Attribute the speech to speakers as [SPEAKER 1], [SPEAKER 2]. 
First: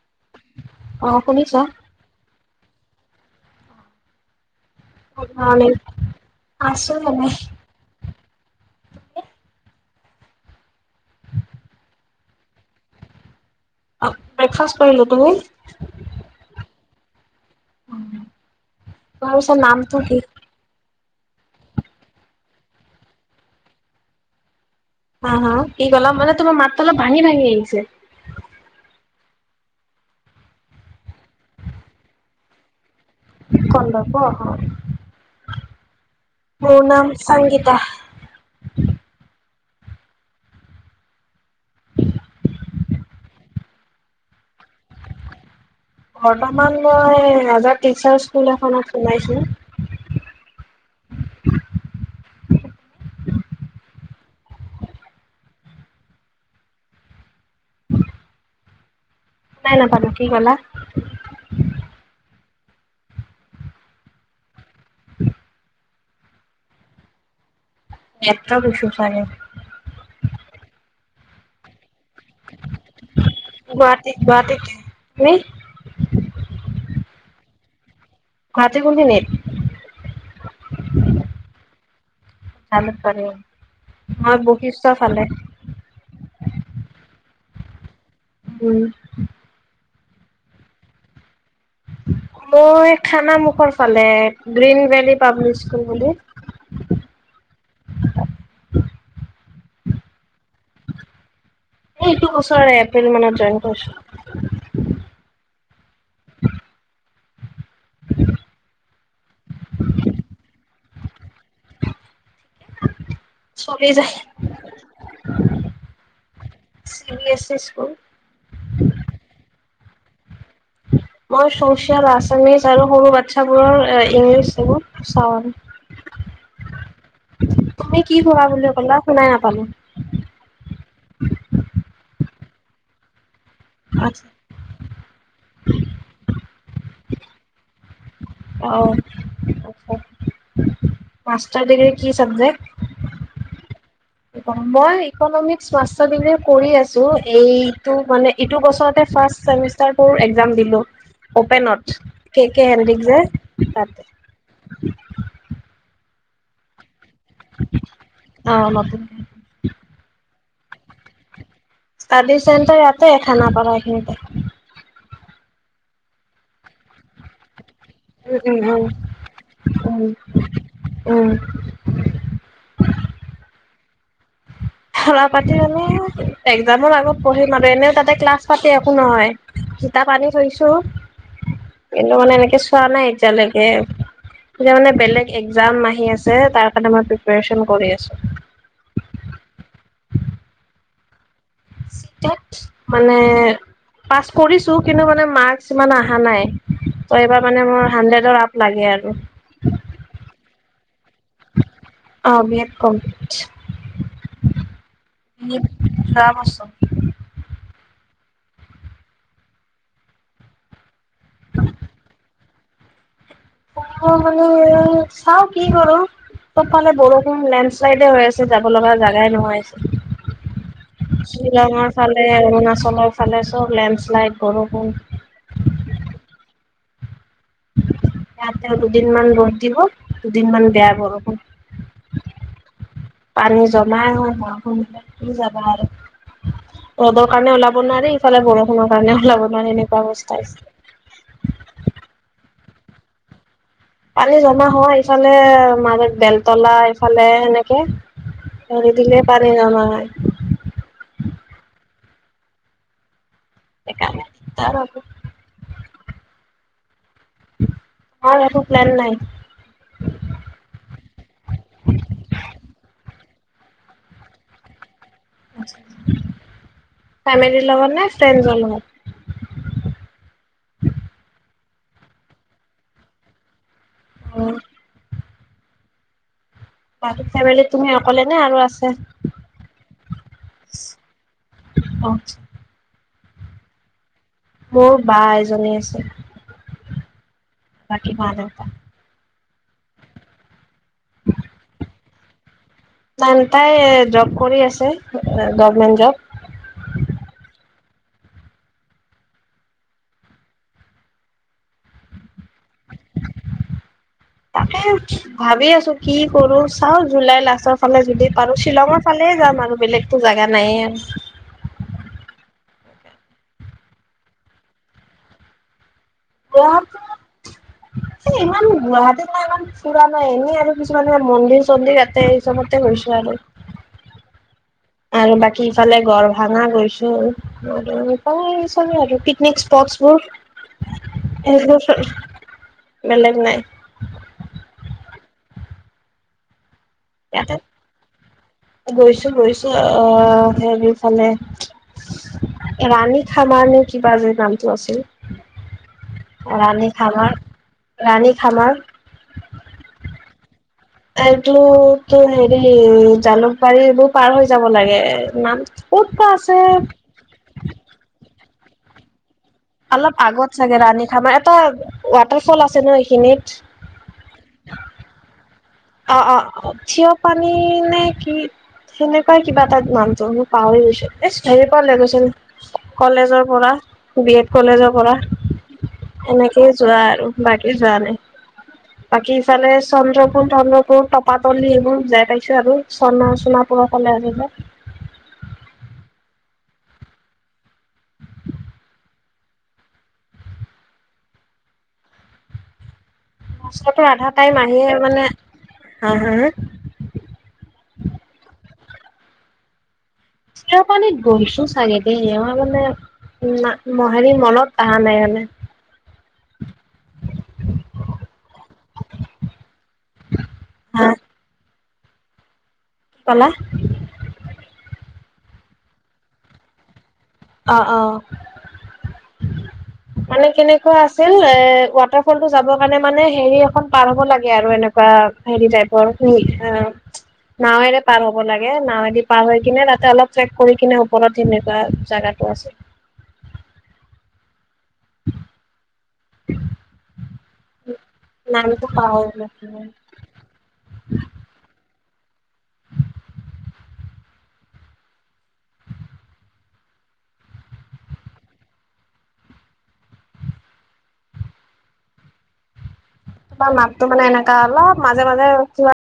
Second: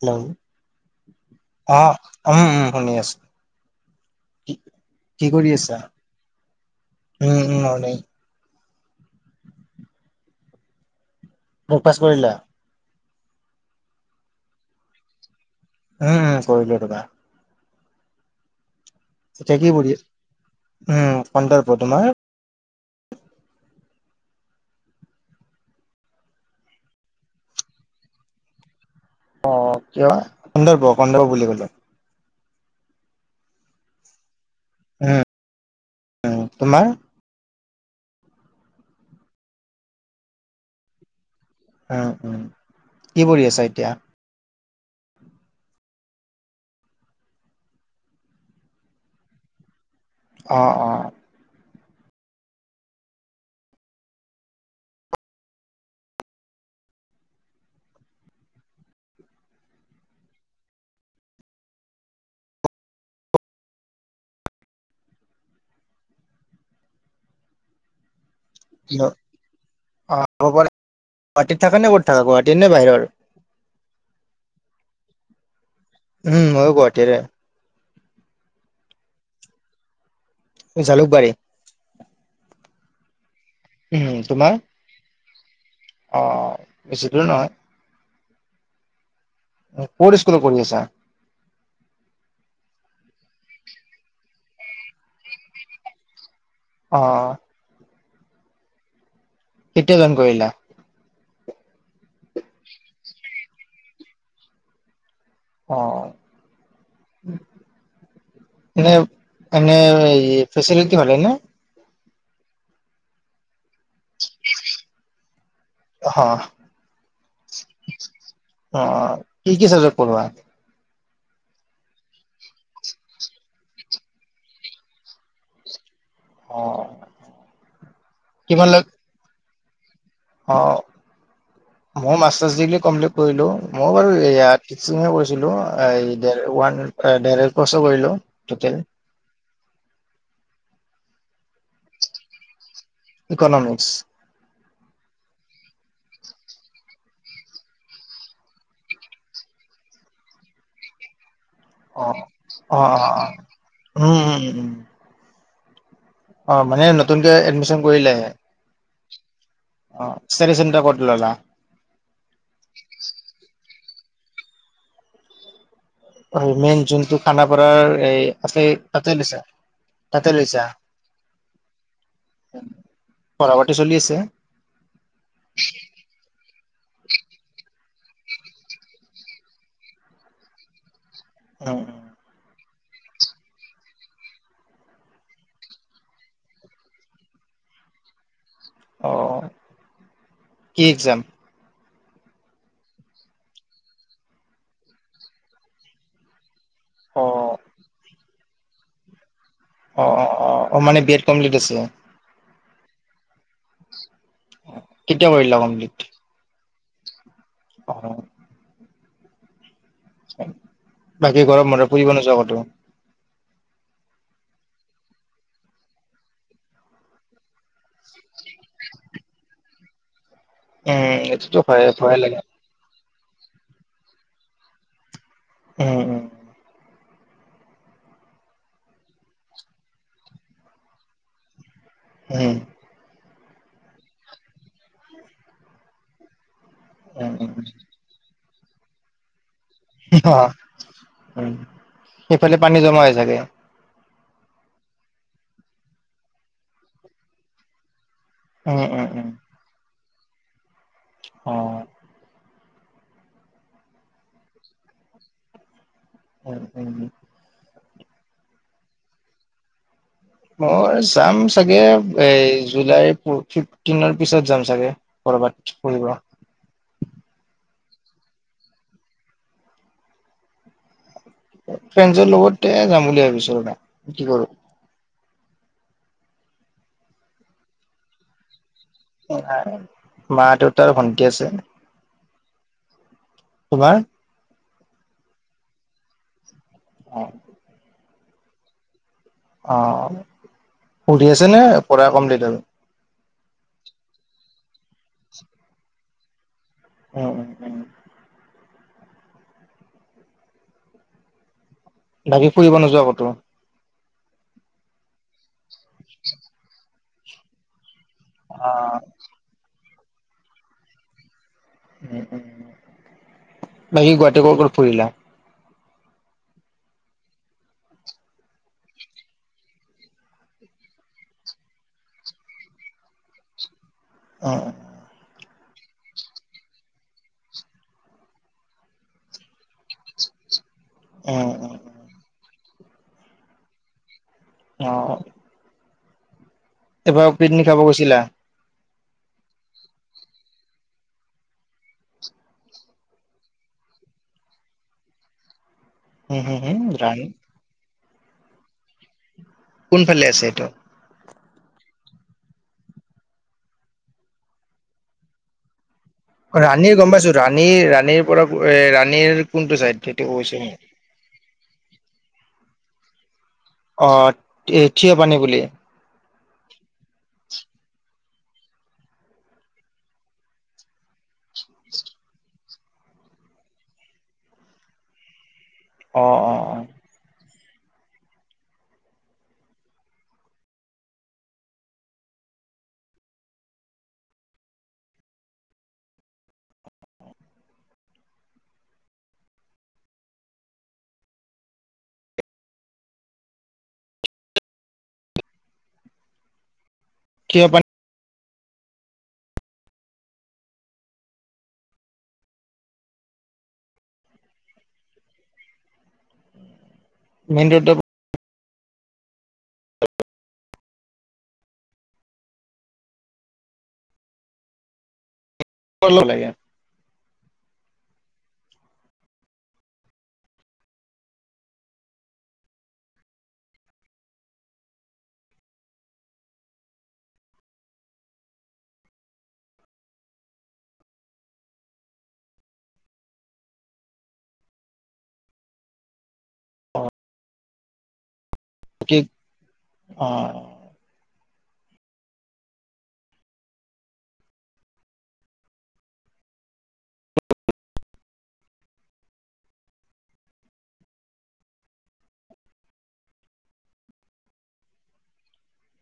[SPEAKER 1] Hello.
[SPEAKER 2] অ শুনিছা
[SPEAKER 1] অ উম উম। শুনি আছো। কি কৰি আছা?
[SPEAKER 2] আছো এনে
[SPEAKER 1] উম উম মোক পাছ কৰিলা?
[SPEAKER 2] অ ব্ৰেকফাষ্ট কৰিলু। তুমি?
[SPEAKER 1] উম উম কৰিলু ৰবা। এতিয়া
[SPEAKER 2] [unintelligible]
[SPEAKER 1] কৰি
[SPEAKER 2] নামটো কি?
[SPEAKER 1] উম কন্দৰ্প। তোমাৰ?
[SPEAKER 2] হা? হা? কি কলা? মানে তোমাৰ মাত অলপ ভাঙি ভাঙি আহিছে।
[SPEAKER 1] অ কিয়- কন্দৰ্প, কন্দৰ্প বুলি কলো।
[SPEAKER 2] কন্দৰ্প।
[SPEAKER 1] উম
[SPEAKER 2] অ
[SPEAKER 1] উম
[SPEAKER 2] মোৰ
[SPEAKER 1] তোমাৰ
[SPEAKER 2] নাম সংগীতা। [inaudible]
[SPEAKER 1] উম উম কি পঢ়ি আছা এতিয়া?
[SPEAKER 2] বৰ্তমান মই ৰাজা টিচাৰ স্কুল এখনত শুমাইছো।
[SPEAKER 1] অ অ।
[SPEAKER 2] শুনাই নাপালো কি কলা? [inaudible] নেট্ৰক উচু চাগে।
[SPEAKER 1] পৰে- গুৱাহাটত থাকা নে ক'ত থাকা? গুৱাহাটীৰ নে বাহিৰৰ?
[SPEAKER 2] গুৱাহাটীত গুৱাহাটীত-। তুমি?
[SPEAKER 1] উম মইও গুৱাহাটীৰে।
[SPEAKER 2] গুৱাহাটীৰ কোন খিনিৰ?
[SPEAKER 1] জালুকবাৰী।
[SPEAKER 2] জালুনিবাৰী।
[SPEAKER 1] উম
[SPEAKER 2] মই
[SPEAKER 1] তোমাৰ
[SPEAKER 2] বশিষ্ঠ ফালে।
[SPEAKER 1] অ বেছি দূৰ নহয়।
[SPEAKER 2] উম।
[SPEAKER 1] ক'ত স্কুলত পঢ়ি আছা?
[SPEAKER 2] মই খান মুখৰ ফালে গ্ৰীণ ভেলী পাব্লিক স্কুল বুলি।
[SPEAKER 1] অ
[SPEAKER 2] [inaudible]
[SPEAKER 1] কেতিয়া জইন কৰিলা?
[SPEAKER 2] এইটো বছৰে এপ্ৰিল মানত জইন কৰিছো।
[SPEAKER 1] অ।
[SPEAKER 2] [inaudible]
[SPEAKER 1] এ এনে ফেচিটি ভালে ন?
[SPEAKER 2] চলি যায়।
[SPEAKER 1] অ
[SPEAKER 2] C B S E school.
[SPEAKER 1] অ কি কি চাবজেক্ট পঢ়োৱা?
[SPEAKER 2] মই ছচিয়াল, আছামিজ আৰু সৰু বাচ্ছাবোৰৰ ইংলিছ এইবোৰ চাওঁ।
[SPEAKER 1] অ
[SPEAKER 2] তুমি কি কৰা
[SPEAKER 1] কিমান
[SPEAKER 2] বুলি
[SPEAKER 1] লাগ
[SPEAKER 2] ক'লা? শুনাই নাপালো।
[SPEAKER 1] অ মই মাষ্টাৰছ ডিগ্ৰী কমপ্লিট কৰিলো। মই
[SPEAKER 2] অ
[SPEAKER 1] বাৰু
[SPEAKER 2] আচ্ছা।
[SPEAKER 1] ইয়া টিছিঙে কৰিছিলো, এই ওৱান ডৰছ কৰিলো।
[SPEAKER 2] অ
[SPEAKER 1] টোটেল
[SPEAKER 2] আচ্চা মাষ্টাৰ ডিগ্ৰী কি চাবজেক্ট?
[SPEAKER 1] ইকনমিক্স।
[SPEAKER 2] মই ইকনমিক্স মাষ্টাৰ ডিগ্ৰী কৰি আছো, এইটো মানে ইটো বছৰতে ফাৰ্ষ ছেমিষ্টাৰটোৰ এক্সাম দিলোঁ। অপেনত
[SPEAKER 1] অ
[SPEAKER 2] কে কে
[SPEAKER 1] অ অ
[SPEAKER 2] হেন্দিক
[SPEAKER 1] অ
[SPEAKER 2] যে
[SPEAKER 1] উম উম উম
[SPEAKER 2] তাতে।
[SPEAKER 1] অ', মানে নতুনকে এডমিচন কৰিলেহে।
[SPEAKER 2] অ নতুনকে
[SPEAKER 1] অ', ষ্টাডী চেণ্টাৰ ক'ত ল'লা?
[SPEAKER 2] ষ্টাডি চেণ্টাৰ ইয়াতে খানাপাৰাতে।
[SPEAKER 1] মেইন যোনটো খানাপ তাৰ এই
[SPEAKER 2] উম
[SPEAKER 1] আছে
[SPEAKER 2] উম উম
[SPEAKER 1] তাতে লৈছা
[SPEAKER 2] উম
[SPEAKER 1] তাতে লৈছা?
[SPEAKER 2] উম
[SPEAKER 1] পঢ়া-পাতি চলি আছে?
[SPEAKER 2] এক্সামৰ আগত পঢ়িম আৰু। এনেও তাতে ক্লাছ-পাতি একো নহয় কিতাপ আনি থৈছো।
[SPEAKER 1] উম উম
[SPEAKER 2] কিন্তু মানে এনেকে চোৱা নাই এতিয়ালৈকে। এতিয়া মানে বেলেগ এক্সাম আহি আছে তাৰ কাৰণে প্ৰিপাৰেচন কৰি আছোঁ।
[SPEAKER 1] অ'। কি এক্সাম?
[SPEAKER 2] চি-টেট। মানে পাছ কৰিছো কিন্তু মানে মাৰ্কছ ইমান আহা নাই। তো
[SPEAKER 1] অ
[SPEAKER 2] এইবাৰ মানে মোৰ হাণ্ড্ৰেডৰ আপ লাগে আৰু।
[SPEAKER 1] অ অ অ অ', মানে বি এড কমপ্লিট আছে।
[SPEAKER 2] কমপ্লিট,
[SPEAKER 1] কেতিয়া কৰিলা কমপ্লিট
[SPEAKER 2] যোৱা বছৰ।
[SPEAKER 1] অ'। বাকী গৰম বন্ধত ফুৰিব নোযোৱা ক'তো?
[SPEAKER 2] অ', মানে চাওঁ কি কৰো। চবফালে বৰষুণ লেণ্ড শ্লাইডে হৈ আছে যাব লগা জেগাই নোহোৱা
[SPEAKER 1] উম
[SPEAKER 2] হৈছে।
[SPEAKER 1] এইটোতো হয়
[SPEAKER 2] শ্বিলঙৰ
[SPEAKER 1] ভয়ে
[SPEAKER 2] ফালে
[SPEAKER 1] লাগে
[SPEAKER 2] অৰুণাচলৰ ফালে চব লেণ্ডছ্লাইড, বৰষুণ
[SPEAKER 1] উম উম।
[SPEAKER 2] ইয়াতেয়ো দুদিনমান ৰ'দ দিব, দুদিনমান বেয়া বৰষুণ।
[SPEAKER 1] উম।
[SPEAKER 2] পানী জমাই [unintelligible] কি যাবা আৰু। ৰ'দৰ
[SPEAKER 1] উম
[SPEAKER 2] কাৰণে
[SPEAKER 1] উম
[SPEAKER 2] ওলাব নোৱাৰি। ইফালে বৰষুণৰ কাৰণে ওলাব নোৱাৰি এনেকুৱা অৱস্থা
[SPEAKER 1] [unintelligible]
[SPEAKER 2] হৈছে
[SPEAKER 1] উম, সেইফালে পানী জমা হয় চাগে?
[SPEAKER 2] পানী জমা হয় ইফালে মাজত বেলতলা এইফালে হেনেকে।
[SPEAKER 1] উম
[SPEAKER 2] ধৰি
[SPEAKER 1] উম
[SPEAKER 2] দিলে
[SPEAKER 1] উম
[SPEAKER 2] পানী নমা নাই।
[SPEAKER 1] অ'।
[SPEAKER 2] সেইকাৰণে। তাৰো আকৌ
[SPEAKER 1] হয় হয় নি?
[SPEAKER 2] অ', একো প্লেন নাই।
[SPEAKER 1] মই যাম চাগে। এই জুলাই ফিফটিনৰ পিছত যাম চাগে। ক'ৰবাত ফুৰিব
[SPEAKER 2] শ্বিলংত নে ফ্ৰেণ্ডছৰ লগত?
[SPEAKER 1] ফ্ৰেণ্ডছৰ লগতে যাম বুলি ভাৱিছো ৰ'বা, কি
[SPEAKER 2] অ
[SPEAKER 1] কৰো।
[SPEAKER 2] বাকী ফেমেলিত তুমি অকলে নে আৰু আছ
[SPEAKER 1] নাই, মা-দেউতা আৰু ভন্টি আছে।
[SPEAKER 2] অ
[SPEAKER 1] তোমাৰ?
[SPEAKER 2] মোৰ বা এজনী আছে।
[SPEAKER 1] অ'।
[SPEAKER 2] [unintelligible]
[SPEAKER 1] অ', পঢ়ি আছে নে পঢ়া কমপ্লিট আৰু?
[SPEAKER 2] জান তাই জব কৰি আছে, গভমেণ্ট জব।
[SPEAKER 1] উম উম। বাকী ফুৰিব নোযোৱা ক'তো?
[SPEAKER 2] তাকে ভাৱি আছো কি কৰো, চাওঁ জুলাই লাষ্টৰ ফালে যদি পাৰোঁ
[SPEAKER 1] অ
[SPEAKER 2] শ্বিলংৰ ফালে যাম আৰু বেলেগতো জোগা নাইয়ে।
[SPEAKER 1] উম', উম'। বাকি গুৱাহাটী কৰ ক'ত ফুৰিলা।
[SPEAKER 2] গুৱাহাটীত ইমান গুৱাহাটীৰ ইমান ফুৰা নাই এনেই আৰু কিছুমানে মন্দিৰ-চন্দিৰ এতে এই ওচৰতে গৈছে আৰু।
[SPEAKER 1] অহ।
[SPEAKER 2] আৰু বাকী ইফালে গড় ভাঙা গৈছোঁ আৰু চলোঁ আৰু পিকনিক স্প [unintelligible]
[SPEAKER 1] উম উম উম
[SPEAKER 2] এনেকেই বেলেগ নাই।
[SPEAKER 1] অহ। এবাৰ পিকনিক খাব গৈছিলা।
[SPEAKER 2] গৈছোঁ গৈছোঁ অহ হেৰিৰ ফালে। ৰাণী খামানে কিবাযে নামটো আছিল।
[SPEAKER 1] হুম হুম হুম
[SPEAKER 2] ৰাণী খামাৰ, ৰাণী খামাৰ।
[SPEAKER 1] কোনফালে আছে এইটো?
[SPEAKER 2] এইতো তো হেৰি জালুকবাৰী এইবোৰ পাৰ হৈ যাব লাগে। নাম ক'ত বা আছে
[SPEAKER 1] ৰাণীৰ গম পাইছোঁ ৰাণীৰ, ৰাণীৰ পৰা এ ৰাণীৰ কোনটো চাইড
[SPEAKER 2] অলপ
[SPEAKER 1] সেইটো
[SPEAKER 2] আগত
[SPEAKER 1] কৈছে মোক।
[SPEAKER 2] চাগে ৰাণী খামাৰ এটা ৱাটাৰফল আছে ন' এইখিনিত।
[SPEAKER 1] অহ, থিয়া পানী বুলি।
[SPEAKER 2] অহ', অহ' থিয় পানী নে কি সেনেকুৱাই কিবা এটা নামটো মই পাহৰি গৈছোঁ। এই হেৰি পৰা লৈ গৈছিল কলেজৰ পৰা। বি এড কলেজৰ পৰা।
[SPEAKER 1] অ অ
[SPEAKER 2] এনেকেই
[SPEAKER 1] অ
[SPEAKER 2] যোৱা আৰু বাকী যোৱা নাই বাকী ইফালে চন্দ্ৰপুৰ তন্ময়পুৰ, টপাতলি এইবোৰ যাই পাইছোঁ আৰু চণ-সোণাপুৰৰ ফালে আহিব। [unintelligible] ৰাস্তাটো আধা টাইম আহি মানে, হা হা হা?
[SPEAKER 1] থিয় পানী
[SPEAKER 2] থিয় পানীত গৈছোঁ চাগে দেই মই মানে না' মই হেৰি মনত আহা নাই মানে
[SPEAKER 1] মেইন [unintelligible]
[SPEAKER 2] হা? কি কলা?
[SPEAKER 1] [unintelligible] লাগে।
[SPEAKER 2] অ', অ'। মানে কেনেকুৱা আছিল এ ৱাটাৰ ফলতটো যাবৰ কাৰণে মানে হেৰি এখন পাৰ হ'ব লাগে আৰু এনেকুৱা। অহ, হেৰি টাইপৰ নাওৱেৰে পাৰ হ'ব লাগে, নাওৱেদি পাৰ হৈ কিনে তাতে অলপ ট্ৰেক কৰি কিনে ওপৰত সনেকুৱা জাগাত জাগা আছে। [unintelligible]
[SPEAKER 1] অ'।
[SPEAKER 2] নামটো
[SPEAKER 1] কি
[SPEAKER 2] পাহৰি গৈছিলোঁ।
[SPEAKER 1] অ
[SPEAKER 2] তোমাৰ মাতটো মানে এনেকা অলপ মাজে-মাজে কিবা